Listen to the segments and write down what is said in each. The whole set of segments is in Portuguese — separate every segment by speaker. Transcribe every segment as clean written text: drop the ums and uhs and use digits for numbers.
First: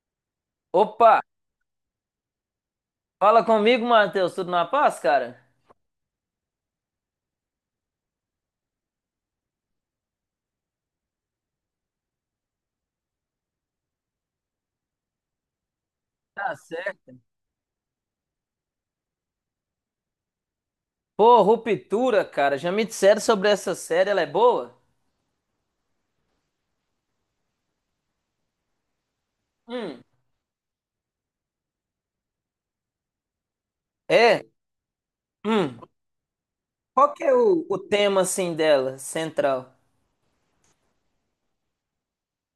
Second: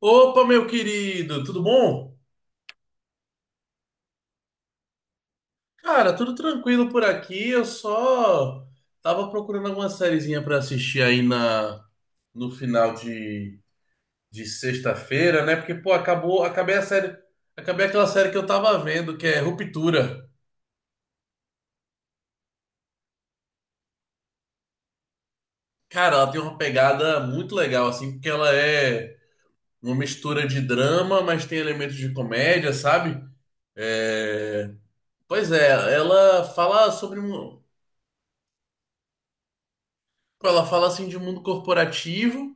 Speaker 1: Opa, meu
Speaker 2: Opa,
Speaker 1: querido, tudo bom?
Speaker 2: fala comigo, Matheus. Tudo na paz, cara?
Speaker 1: Cara, tudo tranquilo por aqui. Eu só tava procurando alguma sériezinha pra assistir aí na no final de sexta-feira, né? Porque pô,
Speaker 2: Tá
Speaker 1: acabei a
Speaker 2: certo.
Speaker 1: série, acabei aquela série que eu tava vendo, que é Ruptura.
Speaker 2: Pô, Ruptura, cara. Já me disseram sobre essa série, ela é boa?
Speaker 1: Cara, ela tem uma pegada muito legal assim, porque ela é uma
Speaker 2: Hum.
Speaker 1: mistura de drama, mas tem elementos de comédia, sabe?
Speaker 2: É?
Speaker 1: É... Pois é,
Speaker 2: Hum.
Speaker 1: ela fala
Speaker 2: Qual
Speaker 1: sobre
Speaker 2: que é o tema, assim, dela, central?
Speaker 1: ela fala assim de mundo corporativo.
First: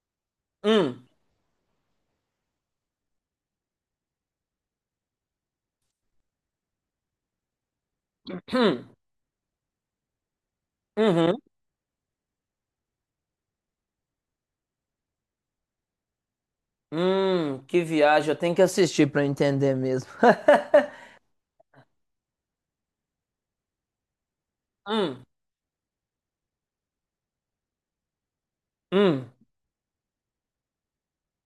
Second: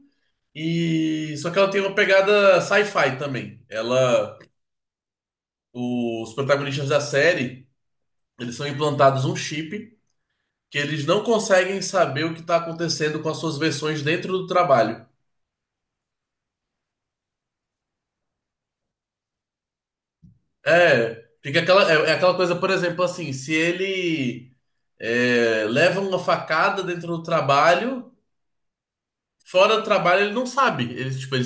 Speaker 2: Hum.
Speaker 1: E só que ela tem uma pegada sci-fi também. Os protagonistas da série, eles são
Speaker 2: Hum.
Speaker 1: implantados um chip que eles não
Speaker 2: Uhum.
Speaker 1: conseguem saber o que está acontecendo com as suas versões dentro do trabalho.
Speaker 2: Que viagem. Eu tenho que assistir pra eu entender mesmo.
Speaker 1: É, fica aquela, é aquela coisa, por exemplo, assim, se ele
Speaker 2: Hum.
Speaker 1: leva uma facada dentro do trabalho,
Speaker 2: Hum.
Speaker 1: fora do trabalho ele não sabe. Ele, tipo, ele,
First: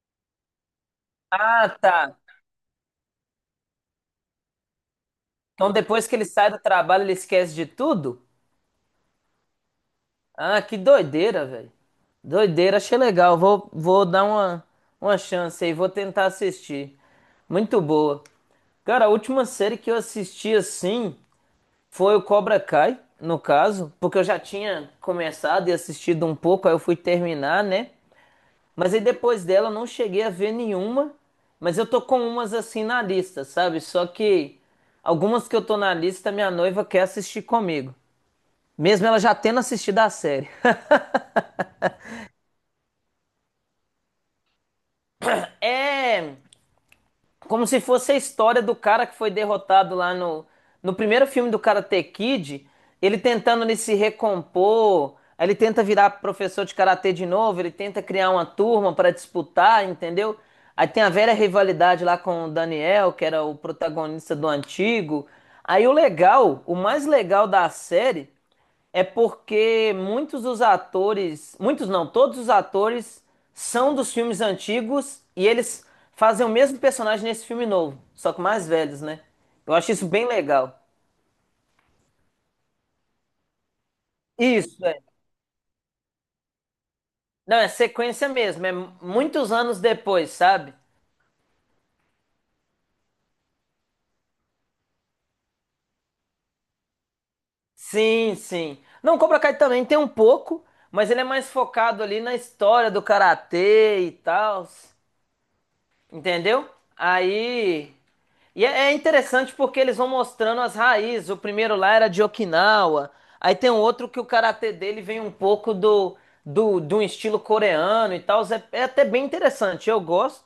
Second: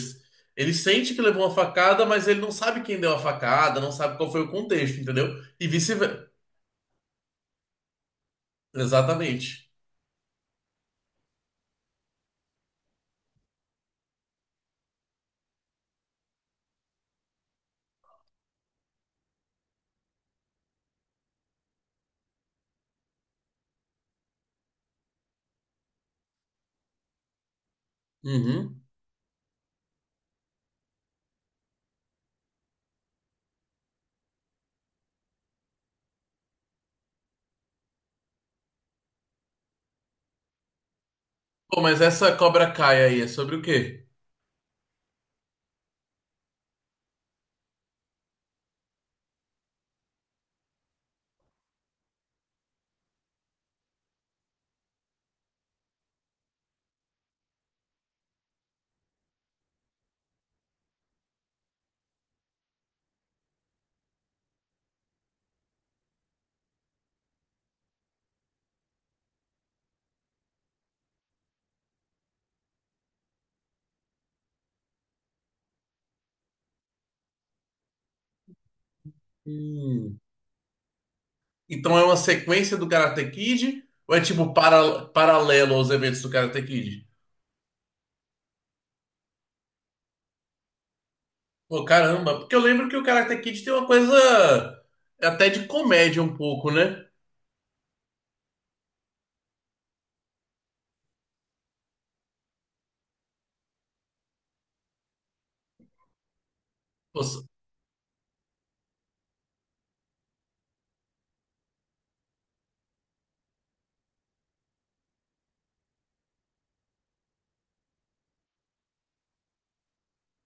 Speaker 1: ele sente que levou uma
Speaker 2: Ah,
Speaker 1: facada,
Speaker 2: tá.
Speaker 1: mas ele não sabe quem deu a facada, não sabe qual foi o contexto, entendeu? E
Speaker 2: Então depois que ele
Speaker 1: vice-versa.
Speaker 2: sai do trabalho, ele esquece de tudo?
Speaker 1: Exatamente.
Speaker 2: Ah, que doideira, velho. Doideira, achei legal. Vou dar uma chance aí, vou tentar assistir. Muito boa. Cara, a última série que eu assisti assim foi o Cobra Kai, no caso, porque eu já tinha começado e assistido um pouco, aí eu fui terminar, né?
Speaker 1: Uhum.
Speaker 2: Mas aí depois dela eu não cheguei a ver nenhuma, mas eu tô com umas assim na lista, sabe? Só que algumas que eu tô na lista, minha noiva quer assistir comigo. Mesmo ela já tendo assistido a série.
Speaker 1: Pô, mas essa Cobra Kai aí é sobre o quê?
Speaker 2: É como se fosse a história do cara que foi derrotado lá no primeiro filme do Karate Kid, ele tentando ele se recompor, aí ele tenta virar professor de karatê de novo, ele tenta criar uma turma para disputar, entendeu? Aí tem a velha rivalidade lá com o Daniel, que era o protagonista do antigo. Aí o legal, o mais legal da série é porque muitos dos atores, muitos não, todos os atores são dos filmes antigos e eles fazem o mesmo personagem nesse filme novo, só que mais velhos, né? Eu acho isso
Speaker 1: Hum.
Speaker 2: bem legal.
Speaker 1: Então é uma sequência do Karate Kid ou é tipo
Speaker 2: Isso, é.
Speaker 1: paralelo aos eventos do Karate Kid?
Speaker 2: Não, é sequência mesmo, é muitos anos depois, sabe?
Speaker 1: Pô, caramba, porque eu lembro que o Karate Kid tem uma coisa até de comédia um pouco, né?
Speaker 2: Sim, sim. Não, Cobra Kai também tem um pouco, mas ele é mais focado ali na história do karatê e tal. Entendeu?
Speaker 1: Pô, se-
Speaker 2: Aí. E é interessante porque eles vão mostrando as raízes. O primeiro lá era de Okinawa. Aí tem um outro que o karatê dele vem um pouco de um estilo coreano e tal. É, é até bem interessante. Eu gosto,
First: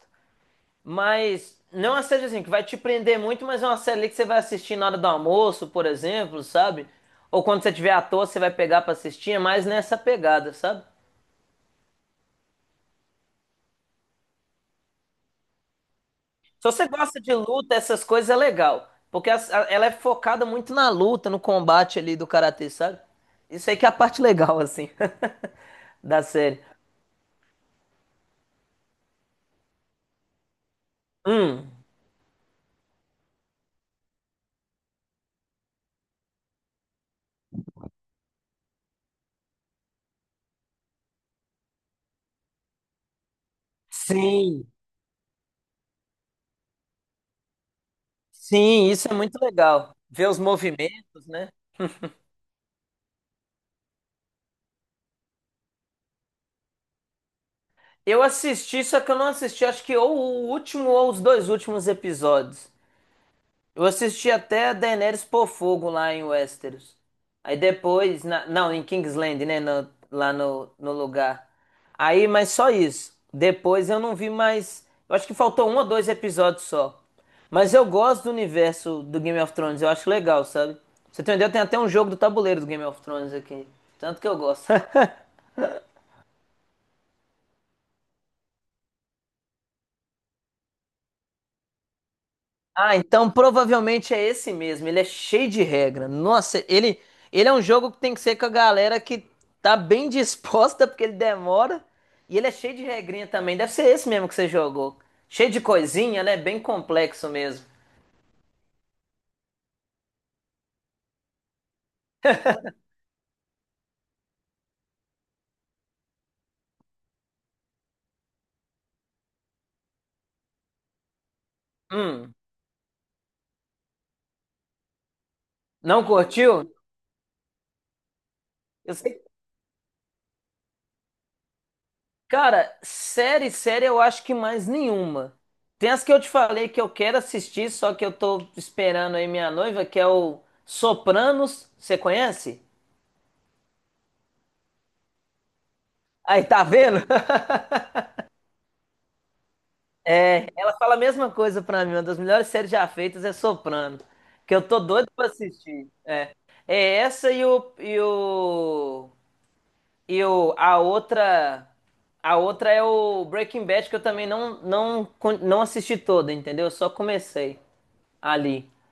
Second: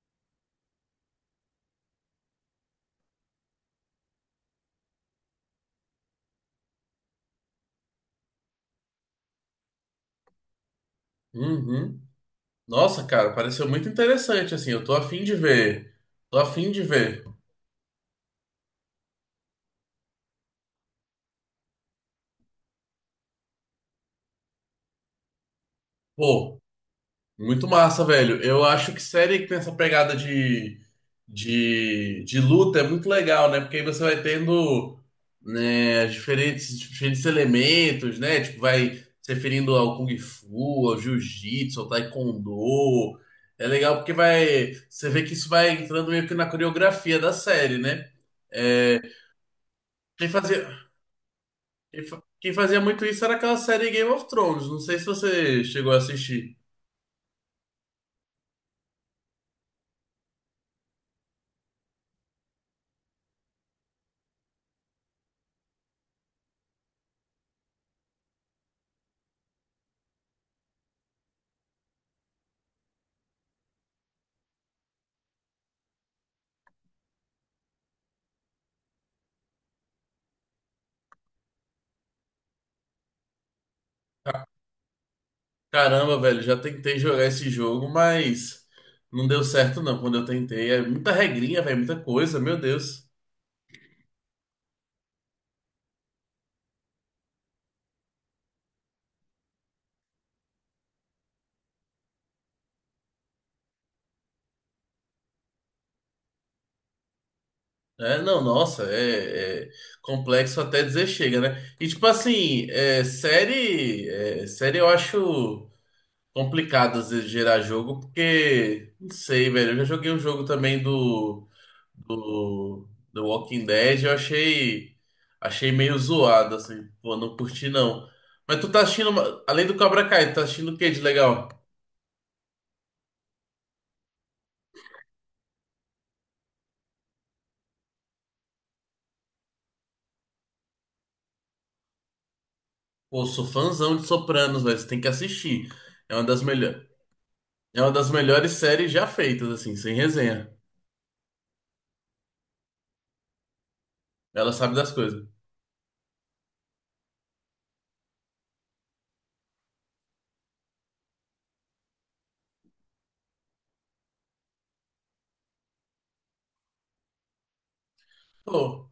Speaker 2: mas não é uma série assim que vai te prender muito, mas é uma série ali que você vai assistir na hora do almoço, por exemplo, sabe? Ou quando você tiver à toa, você vai pegar pra assistir. É mais nessa pegada, sabe?
Speaker 1: Uhum. Nossa, cara, pareceu muito interessante assim. Eu tô afim de ver. Tô
Speaker 2: Se
Speaker 1: afim de
Speaker 2: você gosta
Speaker 1: ver.
Speaker 2: de luta, essas coisas é legal. Porque as- a- ela é focada muito na luta, no combate ali do karatê, sabe? Isso aí que é a parte legal, assim, da
Speaker 1: Pô.
Speaker 2: série.
Speaker 1: Muito massa, velho. Eu acho que série que tem essa pegada de,
Speaker 2: Hum,
Speaker 1: de, de luta é muito legal, né? Porque aí você vai tendo, né, diferentes elementos, né? Tipo, vai se referindo ao Kung Fu, ao Jiu-Jitsu, ao Taekwondo. É legal porque
Speaker 2: sim,
Speaker 1: vai. Você vê que isso vai entrando meio que na coreografia da série, né?
Speaker 2: sim,
Speaker 1: É,
Speaker 2: isso é muito legal.
Speaker 1: quem
Speaker 2: Ver os
Speaker 1: fazia,
Speaker 2: movimentos, né?
Speaker 1: quem fazia muito isso era aquela série Game of Thrones. Não sei se você chegou a assistir.
Speaker 2: Eu assisti, só que eu não assisti, acho que ou o último ou os dois últimos episódios. Eu assisti até a Daenerys pôr fogo lá em Westeros. Aí depois, na- não, em Kingsland, né? no- lá no lugar. Aí, mas só isso. Depois eu não vi mais. Eu acho que faltou um ou dois episódios só. Mas eu gosto do universo do Game of Thrones. Eu acho legal, sabe? Pra você entendeu? Tem até um jogo do tabuleiro do Game of Thrones aqui. Tanto que eu gosto.
Speaker 1: Caramba, velho, já tentei jogar esse jogo, mas não deu certo não quando eu tentei. É muita regrinha, velho, muita coisa, meu
Speaker 2: Ah,
Speaker 1: Deus.
Speaker 2: então provavelmente é esse mesmo. Ele é cheio de regra. Nossa, ele é um jogo que tem que ser com a galera que tá bem disposta, porque ele demora. E ele é cheio de regrinha também. Deve ser esse mesmo que você jogou. Cheio de coisinha, né? Bem complexo mesmo.
Speaker 1: É, não, nossa, é complexo até dizer chega, né? E tipo assim, série eu acho. Complicado às vezes gerar jogo, porque, não sei, velho. Eu já joguei um jogo também
Speaker 2: Hum,
Speaker 1: do Walking Dead, eu achei meio
Speaker 2: não
Speaker 1: zoado,
Speaker 2: curtiu?
Speaker 1: assim. Pô, não curti não. Mas tu tá
Speaker 2: Eu
Speaker 1: assistindo,
Speaker 2: sei.
Speaker 1: além do Cobra Kai, tu tá assistindo o que de legal?
Speaker 2: Cara, série, série eu acho que mais nenhuma. Tem as que eu te falei que eu quero assistir, só que eu tô esperando aí minha noiva, que é o Sopranos. Você conhece?
Speaker 1: Pô, eu sou fãzão de Sopranos, velho. Você tem que assistir. É uma das
Speaker 2: Aí, tá
Speaker 1: melhores,
Speaker 2: vendo?
Speaker 1: é uma das melhores séries já feitas, assim, sem
Speaker 2: É,
Speaker 1: resenha.
Speaker 2: ela fala a mesma coisa pra mim. Uma das melhores séries já feitas é Soprano,
Speaker 1: Ela
Speaker 2: que eu
Speaker 1: sabe
Speaker 2: tô
Speaker 1: das
Speaker 2: doido
Speaker 1: coisas.
Speaker 2: pra assistir. É, é essa e o a outra é o Breaking Bad que eu também não con- não assisti toda, entendeu? Eu só comecei ali.
Speaker 1: Pô,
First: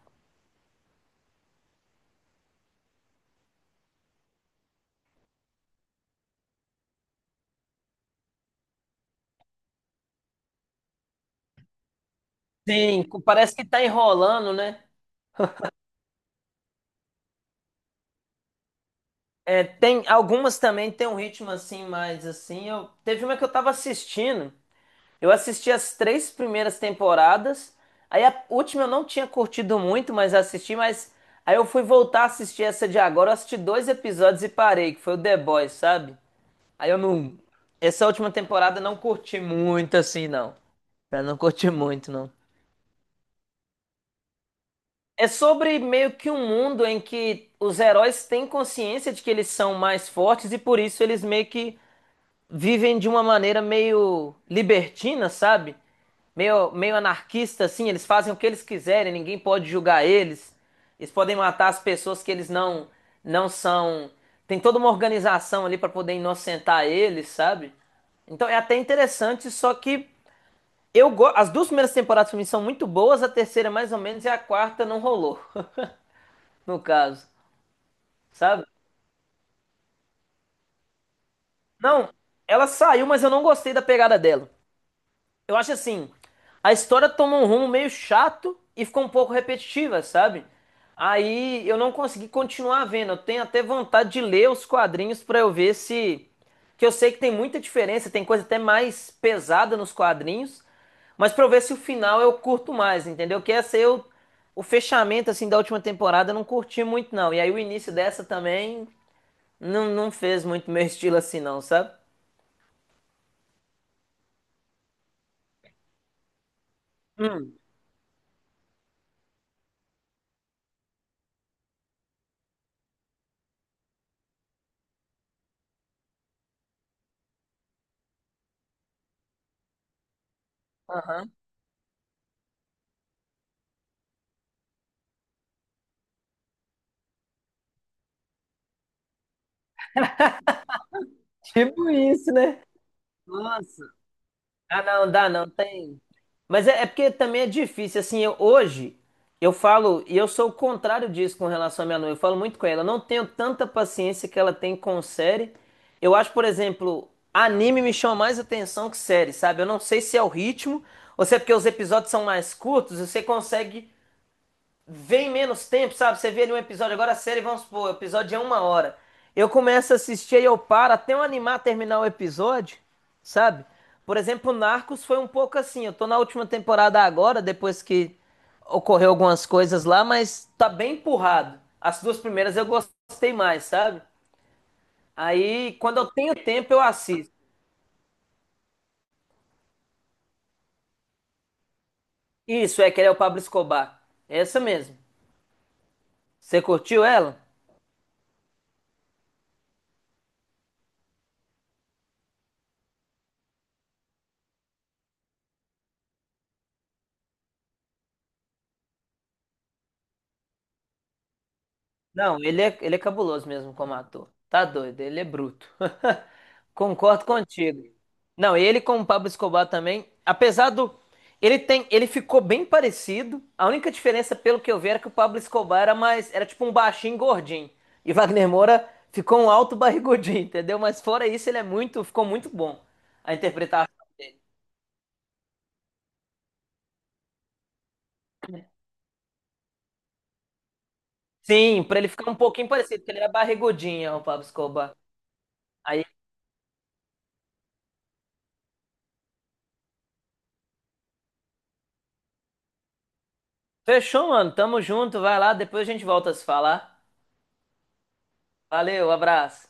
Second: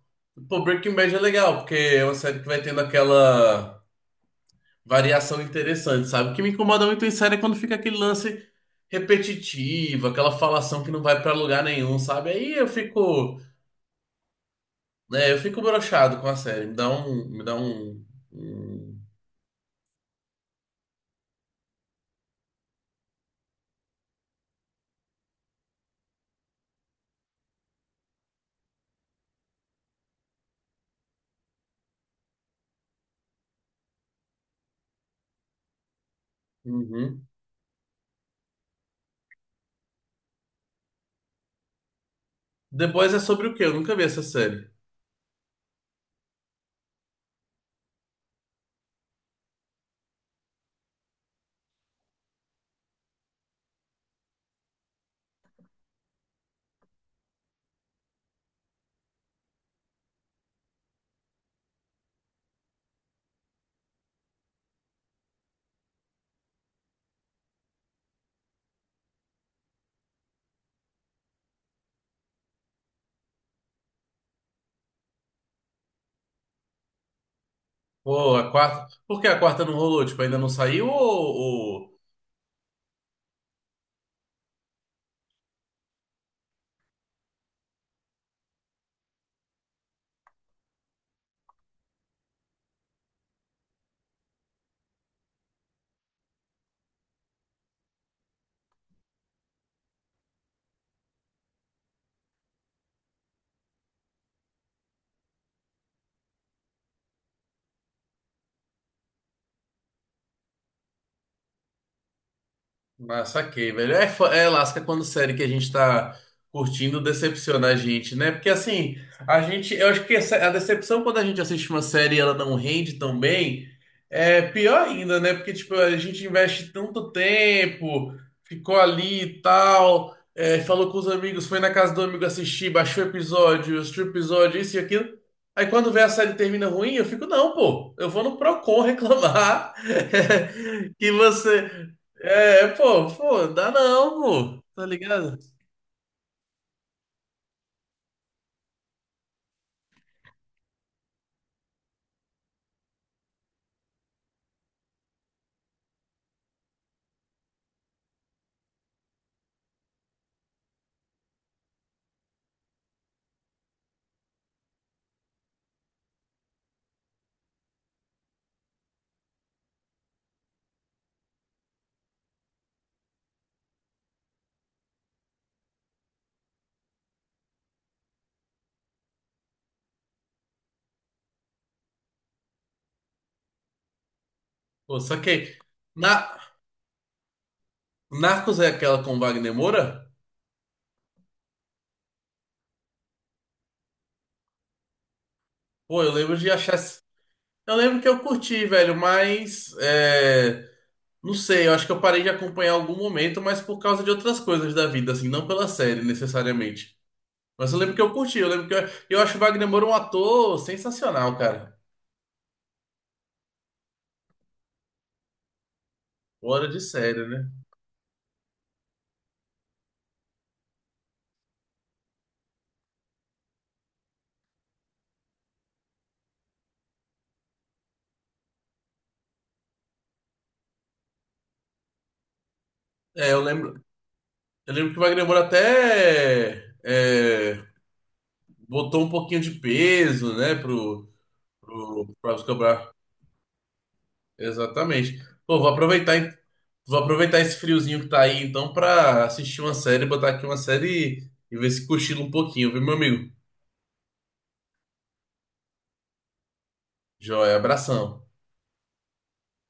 Speaker 1: pô, Breaking Bad é legal, porque é uma série que vai tendo aquela variação interessante, sabe? O que me incomoda muito em série é quando fica aquele lance repetitivo, aquela falação que não vai pra lugar nenhum, sabe? Aí eu
Speaker 2: Sim, co-
Speaker 1: fico,
Speaker 2: parece que tá enrolando, né?
Speaker 1: né, eu fico broxado com a série, me dá um, um-
Speaker 2: É, tem algumas também tem um ritmo assim mais assim. Eu teve uma que eu tava assistindo. Eu assisti as três primeiras temporadas. Aí a última eu não tinha curtido muito, mas assisti, mas aí eu fui voltar a assistir essa de agora. Eu assisti dois episódios e parei, que foi o The Boys, sabe?
Speaker 1: um,
Speaker 2: Aí eu
Speaker 1: uhum.
Speaker 2: não. Essa última temporada eu não curti muito assim, não. Eu não curti muito, não.
Speaker 1: The Boys é sobre o quê? Eu nunca vi essa série.
Speaker 2: É sobre meio que um mundo em que os heróis têm consciência de que eles são mais fortes e por isso eles meio que vivem de uma maneira meio libertina, sabe? Meio, meio anarquista, assim. Eles fazem o que eles quiserem, ninguém pode julgar eles. Eles podem matar as pessoas que eles não, não são. Tem toda uma organização ali para poder inocentar eles, sabe? Então é até interessante, só que eu go... as duas primeiras temporadas pra mim são muito boas, a terceira mais ou menos e a quarta não rolou, no caso,
Speaker 1: Pô, a
Speaker 2: sabe?
Speaker 1: quarta, por que a quarta não rolou? Tipo, ainda não saiu ou...
Speaker 2: Não, ela saiu, mas eu não gostei da pegada dela. Eu acho assim, a história tomou um rumo meio chato e ficou um pouco repetitiva, sabe? Aí eu não consegui continuar vendo. Eu tenho até vontade de ler os quadrinhos pra eu ver se. Que eu sei que tem muita diferença, tem coisa até mais pesada nos quadrinhos, mas pra eu ver se o final eu curto mais, entendeu? Que essa eu. O fechamento assim da última temporada eu não curti muito, não. E aí o início dessa também não, não fez muito meu estilo assim, não, sabe?
Speaker 1: Ah, saquei, velho. É, é lasca quando série que a gente tá curtindo decepciona a gente, né? Porque assim, eu acho que a decepção quando a gente assiste uma série e ela não rende tão bem, é pior ainda, né? Porque tipo, a gente investe tanto tempo, ficou ali e tal, é, falou com os
Speaker 2: Aham.
Speaker 1: amigos, foi na casa do amigo assistir, baixou o episódio, assistiu o episódio, isso e aquilo. Aí quando vê a série termina ruim, eu fico, não, pô, eu vou no Procon reclamar que você.
Speaker 2: Tipo isso, né?
Speaker 1: É, pô, dá
Speaker 2: Nossa.
Speaker 1: não, pô,
Speaker 2: Ah,
Speaker 1: tá
Speaker 2: não, dá
Speaker 1: ligado?
Speaker 2: não, tem. Mas é, é porque também é difícil, assim, eu- hoje eu falo, e eu sou o contrário disso com relação à minha noiva, eu falo muito com ela, eu não tenho tanta paciência que ela tem com série. Eu acho, por exemplo, anime me chama mais atenção que série, sabe? Eu não sei se é o ritmo, ou se é porque os episódios são mais curtos, e você consegue vem menos tempo, sabe? Você vê ali um episódio, agora a série, vamos supor, o episódio é uma hora. Eu começo a assistir e eu paro até eu animar a terminar o episódio, sabe? Por exemplo, Narcos foi um pouco assim. Eu tô na última temporada agora, depois que ocorreu algumas coisas lá, mas tá bem empurrado. As duas primeiras eu gostei mais, sabe?
Speaker 1: Pô, só que
Speaker 2: Aí, quando eu tenho
Speaker 1: na,
Speaker 2: tempo, eu assisto.
Speaker 1: Narcos é aquela com Wagner Moura?
Speaker 2: Isso, é que ele é o Pablo Escobar. É essa mesmo.
Speaker 1: Pô, eu lembro de
Speaker 2: Você
Speaker 1: achar.
Speaker 2: curtiu ela?
Speaker 1: Eu lembro que eu curti, velho, mas é, não sei, eu acho que eu parei de acompanhar em algum momento, mas por causa de outras coisas da vida, assim, não pela série necessariamente. Mas eu lembro que eu curti, eu lembro que eu acho o Wagner Moura um ator sensacional, cara.
Speaker 2: Não, ele é cabuloso mesmo como ator. Tá doido, ele é bruto.
Speaker 1: Fora de
Speaker 2: Concordo
Speaker 1: série, né?
Speaker 2: contigo. Não, ele com o Pablo Escobar também, apesar do ele tem, ele ficou bem parecido. A única diferença, pelo que eu vi, era que o Pablo Escobar era mais, era tipo um baixinho gordinho e Wagner Moura ficou um alto barrigudinho, entendeu? Mas fora isso, ele é muito, ficou muito bom
Speaker 1: É,
Speaker 2: a interpretação dele.
Speaker 1: eu lembro que o Wagner Moura até é, botou um pouquinho de peso, né,
Speaker 2: Sim, pra ele ficar
Speaker 1: pro
Speaker 2: um pouquinho
Speaker 1: Escobar.
Speaker 2: parecido, porque ele era barrigudinho, o Pablo Escobar.
Speaker 1: Exatamente. Pô, vou
Speaker 2: Aí,
Speaker 1: aproveitar, hein? Vou aproveitar esse friozinho que tá aí, então, pra assistir uma série, botar aqui uma série e ver se cochila um pouquinho, viu, meu amigo?
Speaker 2: fechou, mano. Tamo junto, vai lá, depois a gente volta a se falar.
Speaker 1: Joia, abração.
Speaker 2: Valeu, abraço.